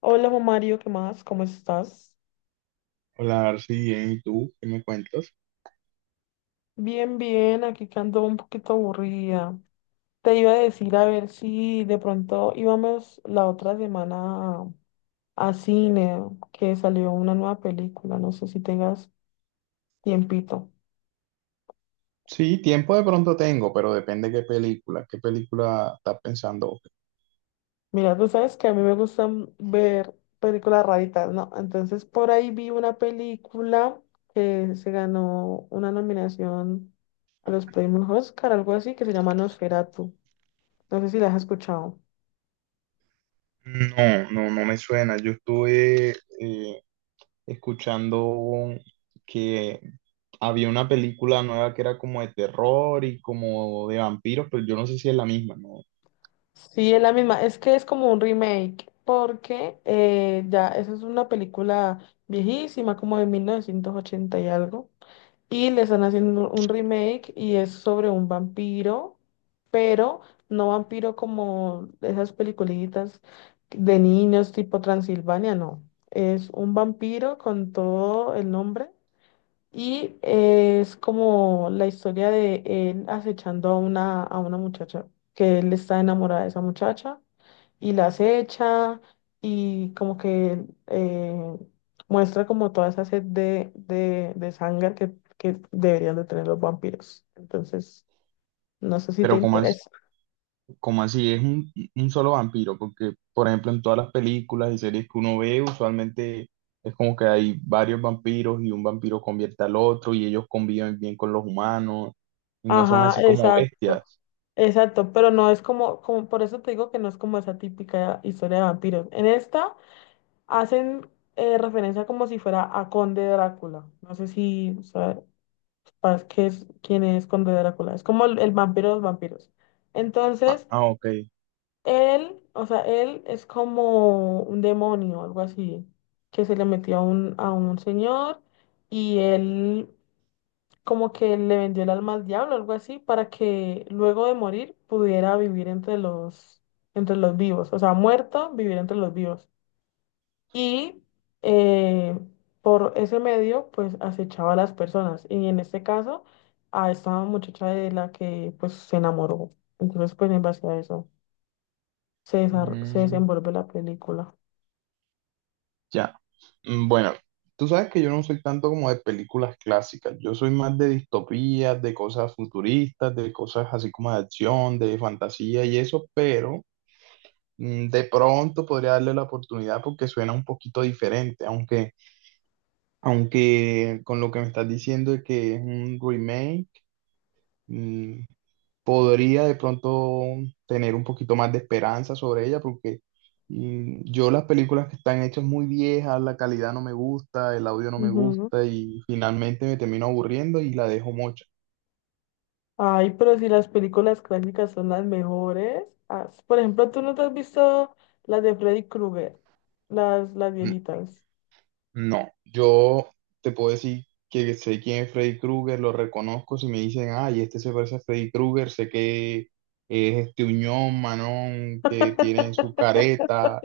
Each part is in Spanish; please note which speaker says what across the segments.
Speaker 1: Hola, Juan Mario, ¿qué más? ¿Cómo estás?
Speaker 2: Hola, Arsi, bien, ¿y tú? ¿Qué me cuentas?
Speaker 1: Bien, bien, aquí que ando un poquito aburrida. Te iba a decir a ver si de pronto íbamos la otra semana a, a cine, que salió una nueva película, no sé si tengas tiempito.
Speaker 2: Sí, tiempo de pronto tengo, pero depende qué película. ¿Qué película estás pensando?
Speaker 1: Mira, tú sabes que a mí me gustan ver películas raritas, ¿no? Entonces por ahí vi una película que se ganó una nominación a los premios Oscar, algo así, que se llama Nosferatu. No sé si la has escuchado.
Speaker 2: No, no, no me suena. Yo estuve eh, escuchando que había una película nueva que era como de terror y como de vampiros, pero yo no sé si es la misma, ¿no?
Speaker 1: Sí, es la misma. Es que es como un remake, porque ya esa es una película viejísima, como de 1980 y algo. Y le están haciendo un remake y es sobre un vampiro, pero no vampiro como esas peliculitas de niños tipo Transilvania, no. Es un vampiro con todo el nombre y es como la historia de él acechando a a una muchacha, que él está enamorado de esa muchacha y la acecha y como que muestra como toda esa sed de sangre que deberían de tener los vampiros. Entonces, no sé si te
Speaker 2: Pero como
Speaker 1: interesa.
Speaker 2: como así, es un solo vampiro, porque por ejemplo en todas las películas y series que uno ve, usualmente es como que hay varios vampiros y un vampiro convierte al otro y ellos conviven bien con los humanos y no son
Speaker 1: Ajá,
Speaker 2: así como
Speaker 1: exacto.
Speaker 2: bestias.
Speaker 1: Exacto, pero no es como, por eso te digo que no es como esa típica historia de vampiros. En esta hacen referencia como si fuera a Conde Drácula. No sé si sabes quién es Conde Drácula. Es como el vampiro de los vampiros.
Speaker 2: Ah,
Speaker 1: Entonces,
Speaker 2: ah, ok.
Speaker 1: él, o sea, él es como un demonio, algo así, que se le metió a a un señor y él como que le vendió el alma al diablo, algo así, para que luego de morir pudiera vivir entre entre los vivos. O sea, muerto, vivir entre los vivos y eh, por ese medio pues acechaba a las personas y en este caso a esta muchacha de la que pues se enamoró. Entonces pues en base a eso se
Speaker 2: Mm,
Speaker 1: desenvuelve la película.
Speaker 2: ya. Mm, bueno, tú sabes que yo no soy tanto como de películas clásicas, yo soy más de distopías, de cosas futuristas, de cosas así como de acción, de fantasía y eso, pero de pronto podría darle la oportunidad porque suena un poquito diferente, aunque con lo que me estás diciendo de que es un remake, mm, podría de pronto tener un poquito más de esperanza sobre ella porque yo las películas que están hechas muy viejas, la calidad no me gusta, el audio no me
Speaker 1: Ujú.
Speaker 2: gusta y finalmente me termino aburriendo y la dejo mocha.
Speaker 1: Ay, pero si las películas clásicas son las mejores. Ah, s- por ejemplo, ¿tú no te has visto las de Freddy Krueger? Las viejitas.
Speaker 2: No, yo te puedo decir que sé quién es Freddy Krueger, lo reconozco. Si me dicen, ay, este se parece a Freddy Krueger, sé que es este Uñón, Manón, que tienen su careta,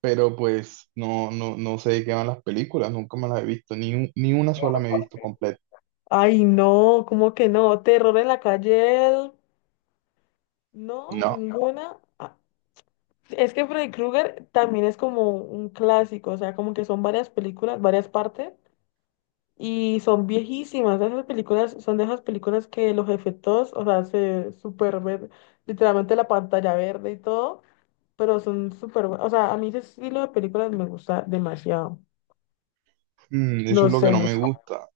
Speaker 2: pero pues no, no, no sé de qué van las películas, nunca me las he visto, ni una sola me he visto completa.
Speaker 1: Ay, no, ¿cómo que no? Terror en la calle, el- no,
Speaker 2: No.
Speaker 1: ninguna. Ah, es que Freddy Krueger también es como un clásico, o sea, como que son varias películas, varias partes, y son viejísimas. Esas películas son de esas películas que los efectos, o sea, se super ven, literalmente la pantalla verde y todo, pero son súper, bu- o sea, a mí ese estilo de películas me gusta demasiado.
Speaker 2: Mm, eso es lo que no
Speaker 1: No
Speaker 2: me
Speaker 1: sé.
Speaker 2: gusta.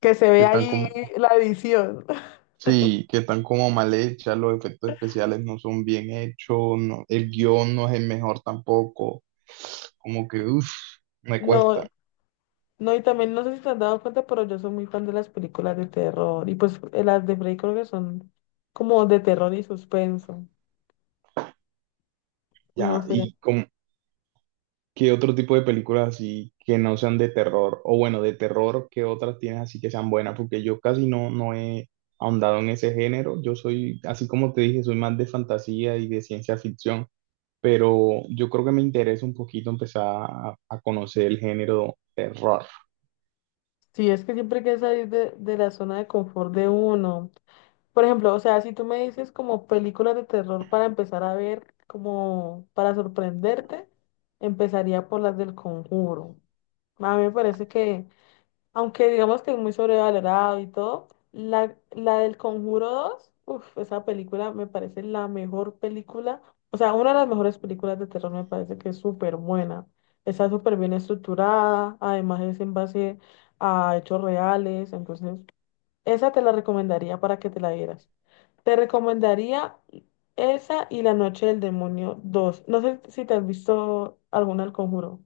Speaker 1: Que se
Speaker 2: Que
Speaker 1: ve
Speaker 2: están
Speaker 1: ahí
Speaker 2: como...
Speaker 1: la edición.
Speaker 2: Sí, que están como mal hechas, los efectos especiales no son bien hechos, el guión no es el mejor tampoco, como que, uff, me
Speaker 1: No,
Speaker 2: cuesta.
Speaker 1: no, y también no sé si te has dado cuenta, pero yo soy muy fan de las películas de terror, y pues las de Freddy Krueger son como de terror y suspenso. No
Speaker 2: Ya,
Speaker 1: sé,
Speaker 2: y como, ¿qué otro tipo de películas así que no sean de terror? O bueno, de terror, ¿qué otras tienes así que sean buenas? Porque yo casi no, no he ahondado en ese género, yo soy, así como te dije, soy más de fantasía y de ciencia ficción, pero yo creo que me interesa un poquito empezar a conocer el género terror.
Speaker 1: sí, es que siempre hay que salir de la zona de confort de uno. Por ejemplo, o sea, si tú me dices como películas de terror para empezar a ver, como para sorprenderte, empezaría por las del Conjuro. A mí me parece que aunque digamos que es muy sobrevalorado y todo, la del Conjuro 2, uff, esa película me parece la mejor película, o sea, una de las mejores películas de terror me parece que es súper buena. Está súper bien estructurada, además es en base a hechos reales, entonces esa te la recomendaría para que te la vieras. Te recomendaría esa y La Noche del Demonio dos. No sé si te has visto alguna del Conjuro.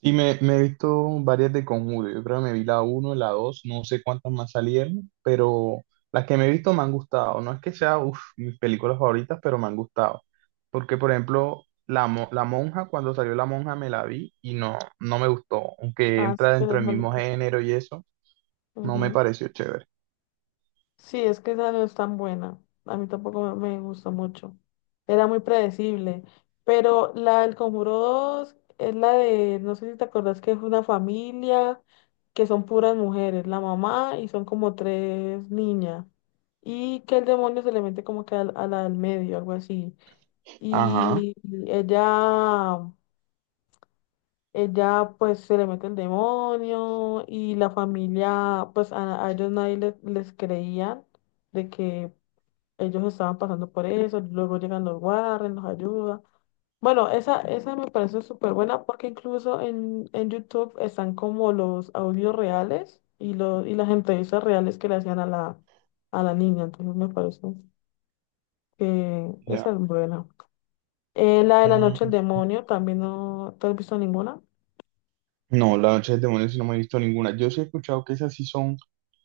Speaker 2: Y me he visto varias de Conjuro. Yo creo que me vi la uno la dos, no sé cuántas más salieron, pero las que me he visto me han gustado. No es que sea, uf, mis películas favoritas, pero me han gustado. Porque, por ejemplo, la Monja, cuando salió La Monja me la vi y no, no me gustó. Aunque
Speaker 1: Ah,
Speaker 2: entra
Speaker 1: pero
Speaker 2: dentro
Speaker 1: es
Speaker 2: del mismo
Speaker 1: malita.
Speaker 2: género y eso, no me pareció chévere.
Speaker 1: Sí, es que esa no es tan buena. A mí tampoco me gustó mucho. Era muy predecible. Pero la del Conjuro 2 es la de, no sé si te acordás que es una familia que son puras mujeres, la mamá y son como tres niñas. Y que el demonio se le mete como que la del medio, algo así.
Speaker 2: Ajá,
Speaker 1: Y ella, ella pues se le mete el demonio y la familia, pues a ellos nadie les creía de que ellos estaban pasando por eso, luego llegan los guardias, nos ayudan. Bueno, esa me parece súper buena porque incluso en YouTube están como los audios reales y las entrevistas reales que le hacían a a la niña, entonces me parece que
Speaker 2: ya.
Speaker 1: esa es buena. La de la noche del demonio, también no, ¿te has visto ninguna?
Speaker 2: No, la noche del demonio sí no me he visto ninguna. Yo sí he escuchado que esas sí son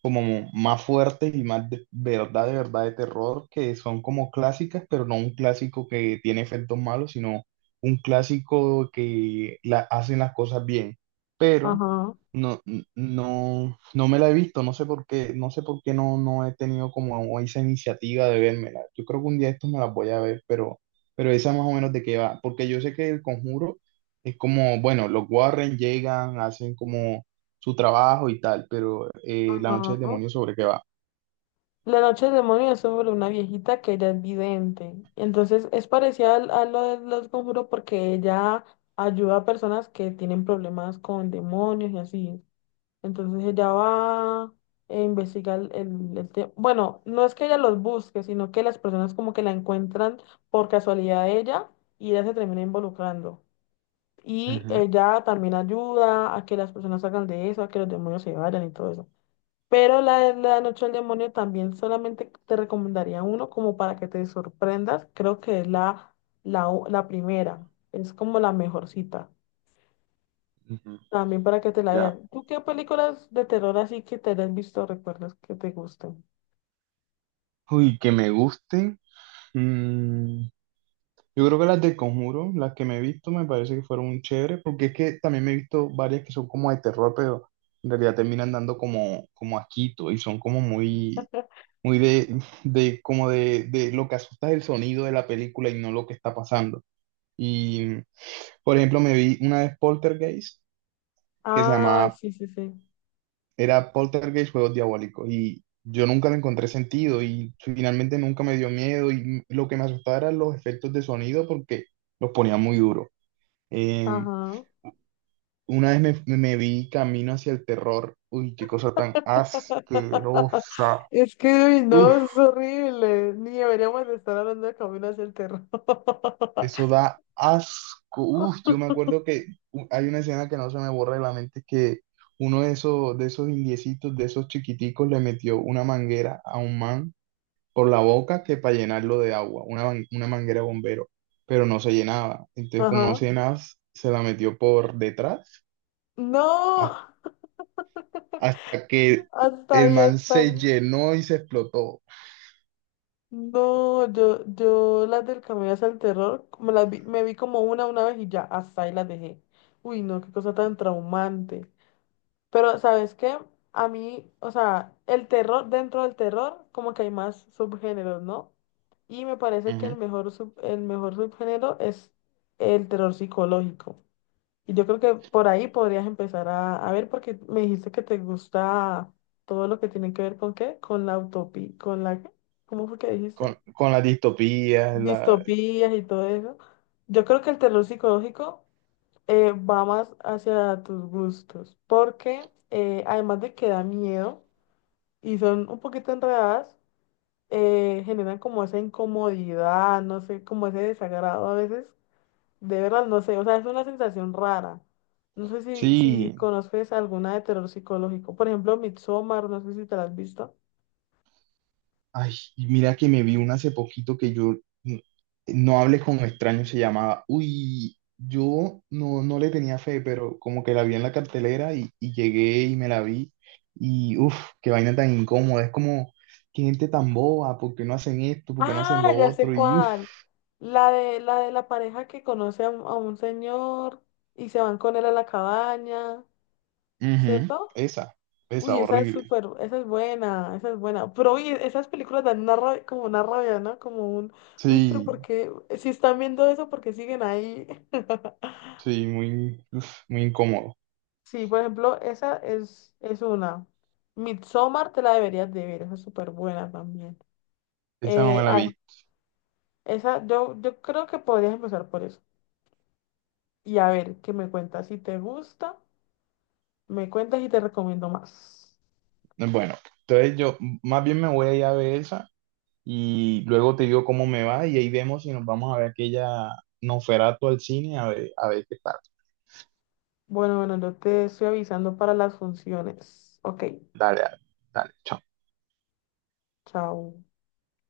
Speaker 2: como más fuertes y más de verdad, de verdad de terror, que son como clásicas, pero no un clásico que tiene efectos malos, sino un clásico que la, hacen las cosas bien. Pero
Speaker 1: Ajá,
Speaker 2: no, no, no me la he visto, no sé por qué, no sé por qué no, no he tenido como esa iniciativa de vérmela. Yo creo que un día estos me las voy a ver, pero esa más o menos de qué va, porque yo sé que El Conjuro es como, bueno, los Warren llegan, hacen como su trabajo y tal, pero La Noche del
Speaker 1: ajá.
Speaker 2: Demonio sobre qué va.
Speaker 1: La noche del demonio es sobre una viejita que ella es vidente. Entonces es parecida al- a lo de los conjuros porque ella ayuda a personas que tienen problemas con demonios y así. Entonces ella va e investiga bueno, no es que ella los busque, sino que las personas como que la encuentran por casualidad a ella y ella se termina involucrando. Y
Speaker 2: Ujú,
Speaker 1: ella también ayuda a que las personas salgan de eso, a que los demonios se vayan y todo eso. Pero la de la Noche del Demonio también solamente te recomendaría uno como para que te sorprendas. Creo que es la primera. Es como la mejorcita.
Speaker 2: ujú,
Speaker 1: También para que te la
Speaker 2: ya.
Speaker 1: veas. ¿Tú qué películas de terror así que te hayas visto recuerdas que te gusten?
Speaker 2: Uy, que me gusten. mm, yo creo que las de Conjuro, las que me he visto, me parece que fueron chéveres porque es que también me he visto varias que son como de terror, pero en realidad terminan dando como, como asquito y son como muy, muy de, de de lo que asusta es el sonido de la película y no lo que está pasando. Y, por ejemplo, me vi una vez Poltergeist, que se
Speaker 1: Ah,
Speaker 2: llamaba,
Speaker 1: sí, sí, sí.
Speaker 2: era Poltergeist Juegos Diabólicos, y yo nunca le encontré sentido, y finalmente nunca me dio miedo, y lo que me asustaba eran los efectos de sonido, porque los ponía muy duro. Eh,
Speaker 1: Ajá.
Speaker 2: una vez me vi Camino hacia el terror, uy, qué cosa tan asquerosa.
Speaker 1: Es que, uy, no,
Speaker 2: Uf,
Speaker 1: es horrible. Ni deberíamos de estar hablando de Camino hacia el terror.
Speaker 2: eso da asco. Uf, yo me acuerdo que hay una escena que no se me borra de la mente, que uno de esos indiecitos, de esos chiquiticos, le metió una manguera a un man por la boca que para llenarlo de agua, una manguera bombero, pero no se llenaba. Entonces, como no
Speaker 1: Ajá.
Speaker 2: se llenaba, se la metió por detrás, has-
Speaker 1: No,
Speaker 2: hasta que
Speaker 1: hasta
Speaker 2: el
Speaker 1: ahí,
Speaker 2: man
Speaker 1: hasta
Speaker 2: se
Speaker 1: ahí.
Speaker 2: llenó y se explotó.
Speaker 1: No, yo las del Camino hacia el Terror, me vi como una vez y ya, hasta ahí las dejé. Uy, no, qué cosa tan traumante. Pero, ¿sabes qué? A mí, o sea, el terror, dentro del terror, como que hay más subgéneros, ¿no? Y me parece que
Speaker 2: Ujú.
Speaker 1: el mejor subgénero es el terror psicológico. Y yo creo que por ahí podrías empezar a ver, porque me dijiste que te gusta todo lo que tiene que ver con qué, con la utopía, ¿cómo fue que dijiste?
Speaker 2: Con las distopías, la...
Speaker 1: Distopías y todo eso. Yo creo que el terror psicológico va más hacia tus gustos, porque además de que da miedo y son un poquito enredadas, generan como esa incomodidad, no sé, como ese desagrado a veces, de verdad, no sé, o sea, es una sensación rara. No sé si
Speaker 2: Sí,
Speaker 1: conoces alguna de terror psicológico, por ejemplo, Midsommar, no sé si te la has visto.
Speaker 2: ay, y mira que me vi una hace poquito que n- no hables con extraños se llamaba. Uy, yo no, no le tenía fe, pero como que la vi en la cartelera y llegué y me la vi. Y uff, qué vaina tan incómoda. Es como, qué gente tan boba, ¿por qué no hacen esto? ¿Por qué no
Speaker 1: Ah,
Speaker 2: hacen lo
Speaker 1: ya sé
Speaker 2: otro? Y uff,
Speaker 1: cuál. La de la pareja que conoce a a un señor y se van con él a la cabaña,
Speaker 2: ujú,
Speaker 1: ¿cierto?
Speaker 2: esa,
Speaker 1: Uy, esa es
Speaker 2: horrible.
Speaker 1: súper, esa es buena, esa es buena. Pero uy, esas películas dan una rabia- como una rabia, ¿no? Como un, uy, pero
Speaker 2: Sí,
Speaker 1: ¿por qué? Si están viendo eso, ¿por qué siguen ahí?
Speaker 2: sí, muy, uf, muy incómodo.
Speaker 1: Sí, por ejemplo, esa es una. Midsommar te la deberías de ver, esa es súper buena también.
Speaker 2: Esa no
Speaker 1: Eh,
Speaker 2: me la
Speaker 1: ah,
Speaker 2: vi.
Speaker 1: esa, yo, yo creo que podrías empezar por eso. Y a ver, ¿qué me cuentas? Si te gusta, me cuentas y te recomiendo más.
Speaker 2: Bueno, entonces yo más bien me voy a ir a ver esa. Y luego te digo cómo me va y ahí vemos si nos vamos a ver aquella Nosferatu al cine a ver qué tal.
Speaker 1: Bueno, bueno, yo te estoy avisando para las funciones. Ok,
Speaker 2: Dale, dale, dale, chao.
Speaker 1: chao.